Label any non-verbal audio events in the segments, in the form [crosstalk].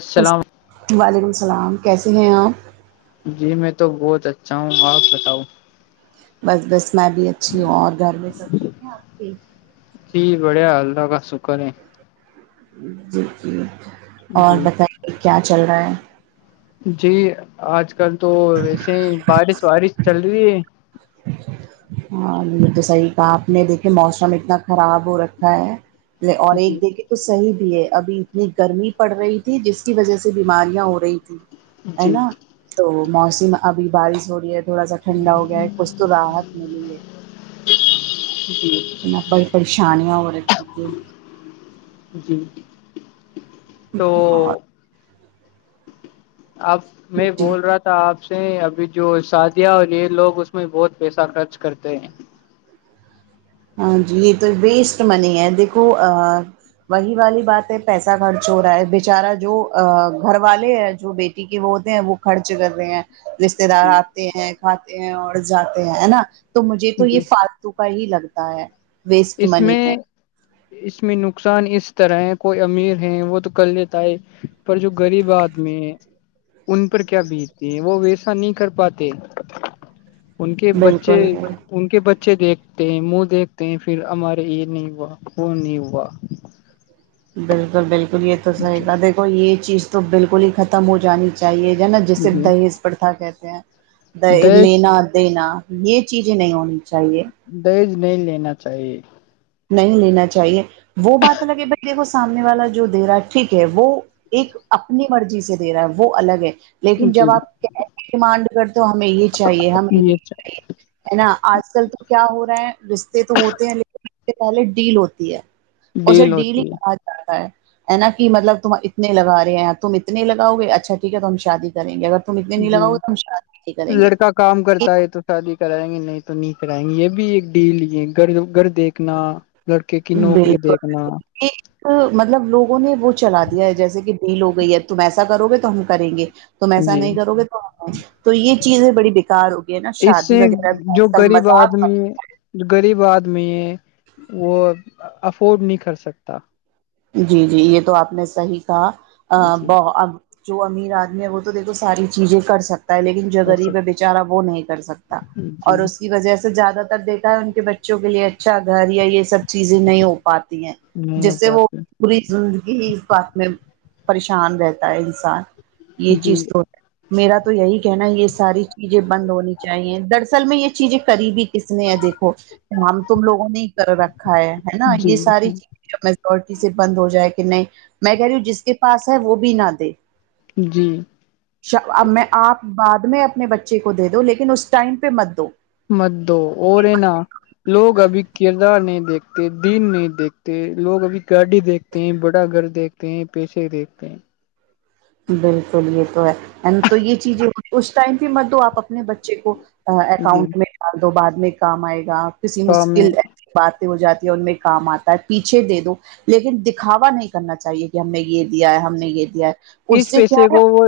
السلام وعلیکم السلام کیسے ہیں آپ جی میں تو بہت اچھا ہوں آپ بتاؤ بس بس میں بھی اچھی ہوں اور گھر میں سب چیزیں آپ کے ا ہی بڑیا اللہ کا سکن ہے جی ج اور جی بتائیے کیا چل رہا ہے جی آج کل تو ویسے ہی بارش وارش چل رہی ہے [unintelligible] ہاں یہ تو صحیح کہا آپ نے دیکھے موسم اتنا خراب ہو رکھا ہے اور ایک جی دیکھے تو صحیح بھی ہے ابھی اتنی گرمی پڑ رہی تھی جس کی وجہ سے بیماریاں ہو رہی تھھی ہے جی نا تو موسم ابھی بارش ہو رہی ہے تھوڑا سا ٹھنڈا ہو گیا ہے کچھ تو راحت ملی ہے جی میں نے بڑی پریشانیاں ہو رکھی جی تو ہاں اب میں جی بول رہا تھا آپ سے ابھی جو شادیاں ہولی ہے لوگ اس میں بہت پیسہ خرچ کرتے ہیں ہاں جی یہ تو ویسٹ منی ہے دیکھو وہی والی بات ہے پیسہ خرچ ہو رہا ہے بچارا جو گھر والے ہے جو بی وہ ہوتے ہیں وہ خرچ کر رہے ہیں رشتے دار جی آتے ہیں کھاتے ہیں اور جاتے ہیں نا تو مجھے تو جی یہ ف کا ہی لگتا ہے ویسٹ اس منی میں ہے اس میں نقصان اس طرح ہے کوئی امیر ہے وہ تو کر لیتا ہے پر جو غریب آدمی ان پر کیا بیتتے ہیں وہ ویسا نہیں کر پاتے ان کے بچے بالکل ان کے بچے دیکھتے ہیں منہ دیکھتے ہیں پھر ہمارے یہ نہیں ہوا کو نہیں ہوا بالکل بالکل یہ تو صحیح جی کا دیکھو یہ چیز تو بالکل ہی ختم ہو جانی چاہیے ج نا جیسے جی دہیز پرتا کہتے ہیں دہ دج لینا دینا یہ چیزیں نہیں ہونی چاہیے دیز نہیں لینا چاہیے نہیں لینا چاہیے وہ بات لگے بھائی دیکھو سامنے والا جو دیرا ٹھیک ہے وہ ایک اپنی مرضی سے دے رہا ہے وہ الگ ہے لیکن جی جب آپ کی ڈیمانڈ کرتے ہمیں یہ چاہیے ہمیں یہ چاہیے ہے نا آج کل تو کیا ہو رہا ہے رشتے تو ہوتے ہیں ل سے پہلے ڈیل ہوتی ہے اسے ڈیل ہی ہوتی ہے کہا جاتا ہے ہے نا مطلب تم اتنے لگ رہے ہیں تم اتنے لگاؤ گے اچھا ٹھیک ہے تو ہم شادی کریں گے اگر تم اتنے نہیں جی لگاؤ ت ش کریں گے لڑکا کام کرتا ہے تو شادی کرائیں گے نہیں تو نہیں کرائیں گے یہ بھی ایک ڈیل یہ گھر گھر دیکھ دیکھنا لڑکے کی نوکری دیکھنا بالکل ایک مطلب لوگوں نے وہ چلا دیا ہے جیسے کہ نہیں لو گئی ا تم ایسا کرو گے تو ہم کریں گے تم ایسا جی نہیں کرو گے تو تو یہ چیزیں بڑی بیکار ہو گئی ہے نا اس شادی سے وغیرہ بھی جو آج کل غریب مذاق آدمی ہے جو غریب آدمی ہے وہ افورڈ نہیں کر سکتا جی جی یہ تو آپ نے صحیح کہا جی بب [unintelligible] جو امیر آدمی ہے وہ تو دیکھو ساری چیزیں کر سکتا ہے لیکن جو کر غریب ہے سک بیچارا وہ نہیں کر سکتا جی اور اس کی وجہ سے زیادہ تر دیکھ ان کے بچوں کے لیے اچھا گھر یا یہ سب چیزیں نہیں ہو پاتی ہیں نہیں ہو جس سے وہ پاتی پوری زندگی اس بات میں پریشان رہتا ہے انسان یہ جی چیز تو میرا تو یہی کہنا یہ ساری چیزیں بند ہونی چاہیے دراصل میں یہ چیزیں کرریبی کس نے ہے دیکھو ہم تم لوگوں نے ہی کر رکھا ہے نا جی یہ ساری چیز میزور اسے بند ہو جائے کہ نہیں میں کہی جس کے پاس ہے وہ بھی نہ دے جی اب میں آپ بعد میں اپنے بچے کو دے دو لیکن اس ٹائم پہ مت دو مدد دو اور رہے نہ لوگ ابھی کردار نہیں دیکھتے دین نہیں دیکھتے لوگ ابھی گاڑی دیکھتے دیکھتے ہیں بڑا گھر دیکھتے ہیں پیشے دیکھتے ہیں بالکل یہ تو ہے این تو یہ چیزیں اس ٹائم بھی مت دو آپ اپنے بچے کو جی اکاؤنٹ میں بد دو بعد میں کام آئے گا کسی تو ہمیں مشکل باتیں ہو جاتی ہے ان میں کام آتا ہے پیچھے دے دو لیکن دکھاوا نہیں کرنا چاہیے کہ ہم نے یہ دیا ہے ہم نے یہ دیا ہے اس سے کیا پیسے کو وہ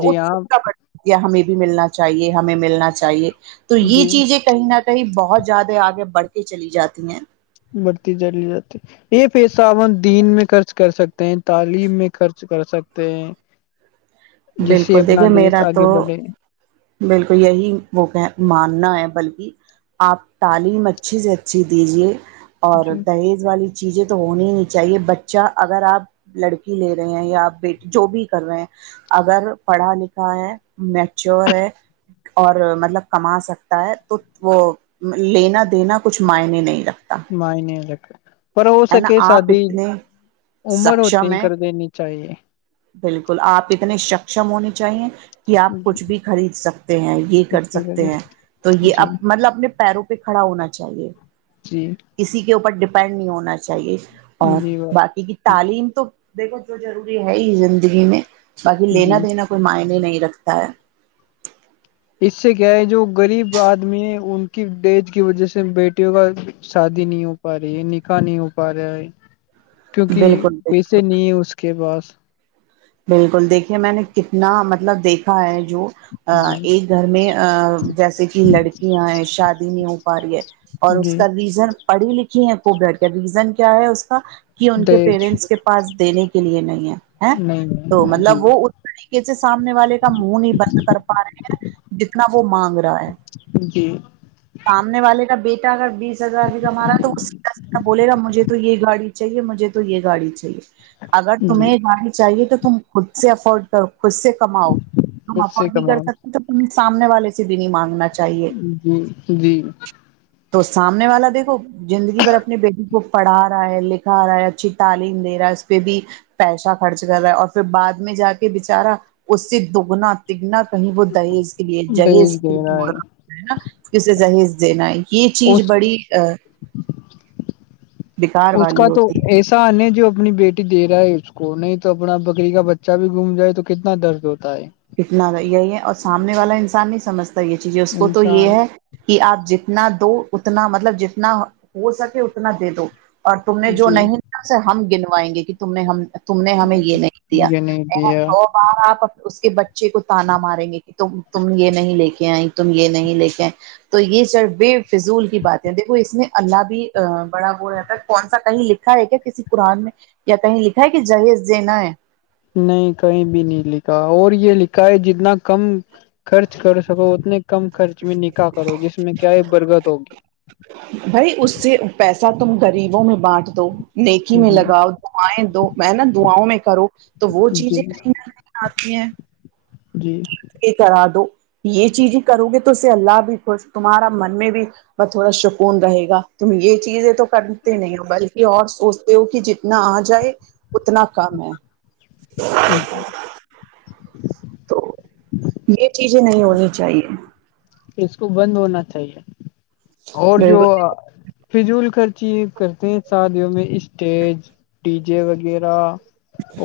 جی ہاں پڑتی ہمیں بھی ملنا چاہیے ہمیں ملنا چاہیے تو یہ جی چیزیں کہیں نہ کہیں بہت زیادہ آگے بڑھ کے چلی جاتی ہیں بڑھتی چانلی جاتی ہے۔ یہ پیس دین میں خرچ کر سکتے ہیں تعلیم میں خرچ کر سکتے ہیں جس سے بالکل اپنا دیکھیے دیش میرا آگے تو بڑھے بالکل یہی وہ کہ ماننا ہے بلکہ آپ تعلیم اچھی سے اچھی دیجیے اور جی دہیز والی چیزیں تو ہونی ہی نہیں چاہیے بچہ اگر آپ لڑکی لے رہے ہیں یاپ بیٹ جو بھی کر رہے ہیں اگر پڑھا لکھا ہے میچور ہے اور مطلب کما سکتا ہے تو وہ لینا دینا کچھ معائنی نہیں رگتا مائن لک پر ہو سکے آپ شادی اتنے عمر ہوتی سکشم ہی ہیں کر دینی چاہیے بالکل آپ اتنے سکم ہونے چاہیے کہ آپ جی کچھ بھی خرید سکتے ہیں یہ کر سکتے جی ہیں تو یہ جی مطلب اپنے پیروں کو پہ کھڑا ہونا چاہیے جی کسی کے اوپر ڈیپینڈ نہیں ہونا چاہیے اور جی باقی کی تعلیم تو دیکھو جو ضروری ہے ہی زندگی میں باقی لینا جی دینا کوئی معنی نہیں رکھتا ہے اس سے کیا ہے جو غریب آدمی ہے ان کی ڈیج کی وجہ سے بیٹیوں کا شادی نہیں ہو پا رہی ہے نکاح نہیں ہو پا رہا ہے کیونکہ بالکل بالکل پیسے نہیں ہے اس کے پاس بالکل دیکھیے میں نے کتنا مطلب دیکھا ہے جو ا جی ایک گھر میں ا جیسے کہ لڑکیاں ہیں شادی نہیں ہو پا رہی ہے اور اس جی کا ریزن پڑھی لکھی ہے کو بیٹھ ریزن کیا ہے اس کا کہ ان کے دج پیرنٹس کے پاس دینے کے لیے نہیں ہے نہیں تو نہیں جی مطلب وہ اس طریقے سے سامنے والے کا منہ نہیں بند کر پا رہے ہیں جتنا وہ مانگ رہا ہے جی سامنے والے کا بیٹا اگر بیس ہزار بھی کمارا تو اس حاب سے بولے گا مجھے تو یہ گاڑی چاہیے مجھے تو یہ گاڑی چاہیے اگر جی تمہیں یہ گاڑی چاہیے تو تم خود سے افورڈ کرو خود سے کماؤ ہم خود سے افورڈ نہیں کر کماؤ سکتے تو ت سامنے والے سے بھی نہیں مانگنا چاہیے جی جی تو سامنے والا دیکھو زندگی بھر اپنے بیٹی کو پڑھا رہا ہے لکھا رہا ہے اچھی تعلیم دے رہا ہے اس پہ بھی پیسہ خرچ کر رہا ہے اور پھر بعد میں جا کے بچارا اس سے دگنا دگنا کہیں وہ دہیز کے لیے جہیز دہیج کے دے لیے رہا جوڑ رہ ہے نا کہ اسے جہیز دینا ہے یہ چیز اس بڑی ا اس کا والی تو ہوتی ہے ایسا کت نہیں جو اپنی بیٹی دے رہا ہے اس کو نہیں تو اپنا بکری کا بچہ بھی گھوم جائے تو کتنا درد ہوتا ہے کتنا یہی ہے اور سامنے والا انسان نہیں سمجھتا یہ چیزیں اس کو تو یہ انسان ہے کہ آپ جتنا دو اتنا مطلب جتنا ہو سکے اتنا دے دو اور تم نے جو جی نہیں سے ہم گنوائیں گے کہ تم نے ہم تم نے ہمیں یہ نہیں دیا یہ نہیں دیا س بار آپ بچے کو تانا ماریں گے کہ تم یہ نہیں لے کےے ہیں تم یہ نہیں لے کے ہیں تو یہ چربے فضول کی بات ہےیکھو اس میں اللہ بھی بڑا ہو رہا تھا کون سا کہیں لکھ ا ہے کیا کسی قرآن میں یا کہیں لکھا ہے کہ جہیز جینا ہے نہیں کہیں بھی نہیں لکھا اور یہ لکھا ہے جتنا کم خرچ کر سکو اتنے کم خرچ میں نکح کرو جس میں کیا ہے برکد ہوگی بھائی اس سے پیسہ تم غریبوں میں بانٹ دو نیکی میں جی لگاؤ دعائیں دو میں نا دعاؤں میں کرو تو وہ جی چیزیں کہیں نہ آتی ہے [unintelligible] جی [inaudible] یہ کرا دو یہ چیز ہی کرو گے تو اس سے اللہ بھی خوش تمہارا من میں بھی ب تھوڑا سکون رہے گا تم یہ چیز ہے تو کرتے نہیں ہو بلکہ اور سوچتے ہو کہ جتنا آ جائے اتنا کام ہے [unintelligible] تو یہ چیزیں نہیں ہونی چاہیے اس کو بند ہونا چاہیے اور جو بالکل فضول خرچی کرتے ہیں شادیوں میں اسٹیج ڈی جے وغیرہ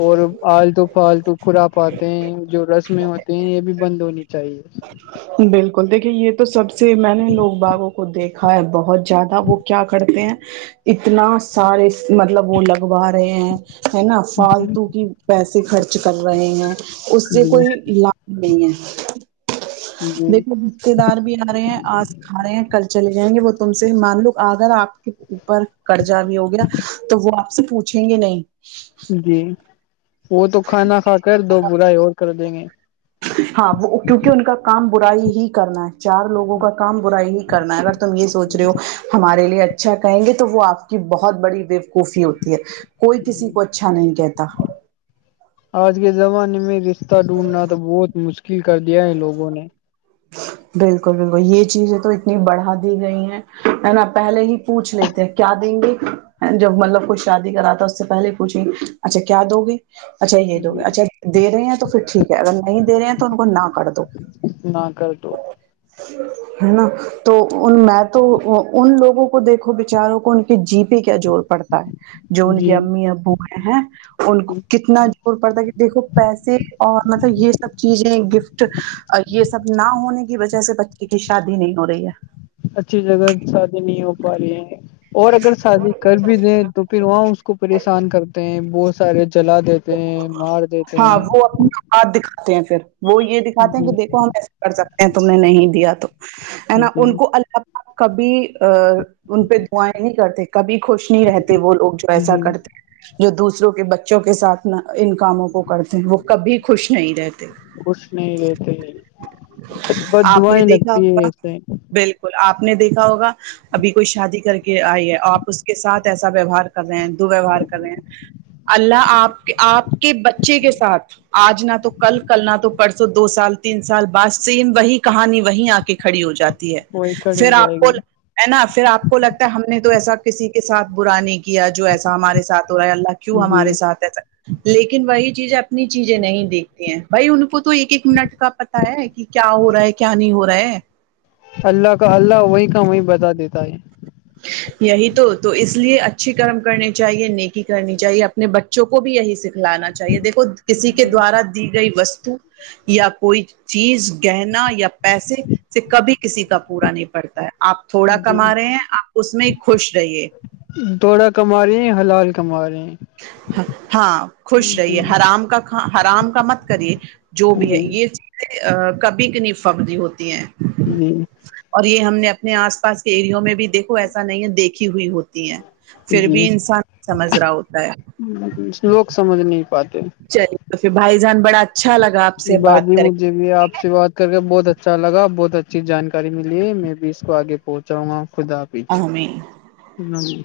اور آالتو پالتو کھرا پاتے ہیں جو رسمیں ہو کہ یہ بھی بند ہونی چاہیے [unintelligible] بالکل دیکھیے یہ تو سب سے میں نے لوگ باغوں کو دیکھا ہے بہت زیادہ وہ کیا کرتے ہیں اتنا سارے مطلب وہ لگوا رہے ہیں ہے نا فالتو کی پیسے خرچ کر رہے ہیں اس سے جی کوئی لابھ نہیں ہے جی جی دیکھو رشتے دار بھی آ رہے ہیں آج [unintelligible] کھا رہے ہیں کل چلے جائیں گے وہ تم سے مان لو اگر آپ کے اوپر قرضا بھی ہو گیا تو وہ آپ سے پوچھیں گے نہیں جی وہ تو کھانا کھا کر دو برائی اور کر دیں گے ہاں وہ کیونکہ ان کا کام برائی ہی کرنا ہے چار لوگوں کا کام برائی ہی کرنا ہے اگر تم یہ سوچ رہے ہو ہمارے لیے اچھا کہیں گے تو وہ آپ کی بہت بڑی ویوکوفی ہوتی ہے کوئی کسی کو اچھا نہیں کہتا آج کے زمانے میں رشتہ ڈھونڈنا تو بہت مشکل کر دیا ہے لوگوں نے بالکل بالکل یہ چیزیں تو اتنی بڑھا دی گئی ہیں ہے نا پہلے ہی پوچھ لیتے ہیں کیا دیں گے جب مطلب کچھ شادی کرا اس سے پہلے پوچھیں اچھا کیا دو گے اچھا یہ دو گ جی اچھا دے رہے ہیں تو پھر ٹھیک ہے اگر نہیں دے رہے ہیں تو ان کو نہ ک دو نہ کر تو [unintelligible] ہے نا [unintelligible] تو ان میں تو ان لوگوں کو دیکھو بچاروں کو ان کے جی پ کیا زور پڑتا ہے جو ان کی جی امی ابو ہیں ان کو کتنا پڑتا کہ دیکھو پیسے اور مطلب یہ سب چیزیں گفٹ یہ سب سب نہ ہونے کی وجہ سے بچے کی شادی نہیں ہو رہی ہے اچھی جگہ شادی نہیں ہو پا رہی ہے اور اگر شادی کر بھی دیں تو پھر وہاں اس کو پریشان کرتے ہیں بہت سارے جلا دیتے ہیں مار دیتے ہاں ہیں وہ اپنی اقات دکھاتے ہیں پھر وہ یہ دکھاتے ہیں جی کہ دیکھو ہم ایسے کر سکتے ہیں تم نے نہیں دیا تو ہے نا جی ان کو اللہ کبھی ان پہ دعائیں نہیں کرتے کبھی خوش نہیں رہتے وہ لوگ ایسا جی کرتے ہیں جو دوسروں کے بچوں کے ساتھ اپنا ان کاموں کو کرتے ہیں وہ کبھی خوش نہیں رہتے خوش نہیں رہتے آپ دع نے ہی دیکھا لگتی ہے ہوگا ایسے بالکل آپ نے دیکھا ہوگا ابھی کوئی شادی کر کے آئی ہے آپ اس کے ساتھ ایسا ویوہار کر رہے ہیں دو ویوہار کر رہے ہیں اللہ آپ آپ کے بچے کے ساتھ آج نہ تو کل کل نہ تو پرسوں دو سال تین سال بعد سیم وہی کہانی وہیں آ کے کھڑی ہو جاتی ہے وہی کھڑی پھر ہو جائے آپ کو گی ہے نا پھر آپ کو لگتا ہے ہم نے تو ایسا کسی کے ساتھ برا نہیں کیا جو ایسا ہمارے ساتھ ہو رہا ہے اللہ کیوں جی ہمارے سھ ایس لیکن وہی چیزیں اپنی چیزیں نہیں دیکھتی ہیں بھائی ان کو تو ایک ایک منٹ کا ہے کہ کیا ہو رہا ہے کیا نہیں ہو رہا ہے اللہ کا اللہ وہیں کا وہیں بتا دیتا ہے [inaudible] یہی تو تو اس لیے اچھی کرم کرنی چاہیے نیکی کرنی چاہیے اپنے بچوں کو بھی یہی سے لانا چاہیے دیکھو کسی کے جی دوارا دی گئی وستو یا کوئی چیز گہنا یا پیسے سے کبھی کسی کا پورا نہیں پڑتا ہے آپ تھوڑا جی کما رہے ہیں آپ اس میں ہی خوش رہیے دوڑا کما رہی ہیں حلال کما رہی ہیں ہاں خوش رہیے جی حرام کا حرام کا مت کریے جو بھی ہے جی یہ چیزیں کبھی کینی فبی ہوتی ہیں [inaudible] اور یہ ہم نے اپنے آس پاس کے ایریوں میں بھی دیکھ ایسا نہیں ہے دیکھی ہوئی ہوتی ہے پھر جی بھی انسان سمجھ رہا ہوتا ہے لوگ سمجھ نہیں پاتے چلی تو پھر بھائی جان بڑا اچھا لگا سے بات جی کر کے مجھے بھی آپ سے بات کر کے بہت اچھا لگا بہت اچھا ای جانکاری ملی ہے میں بھی اس کو آگے پہنچاؤں گا خدا پچ آمین جی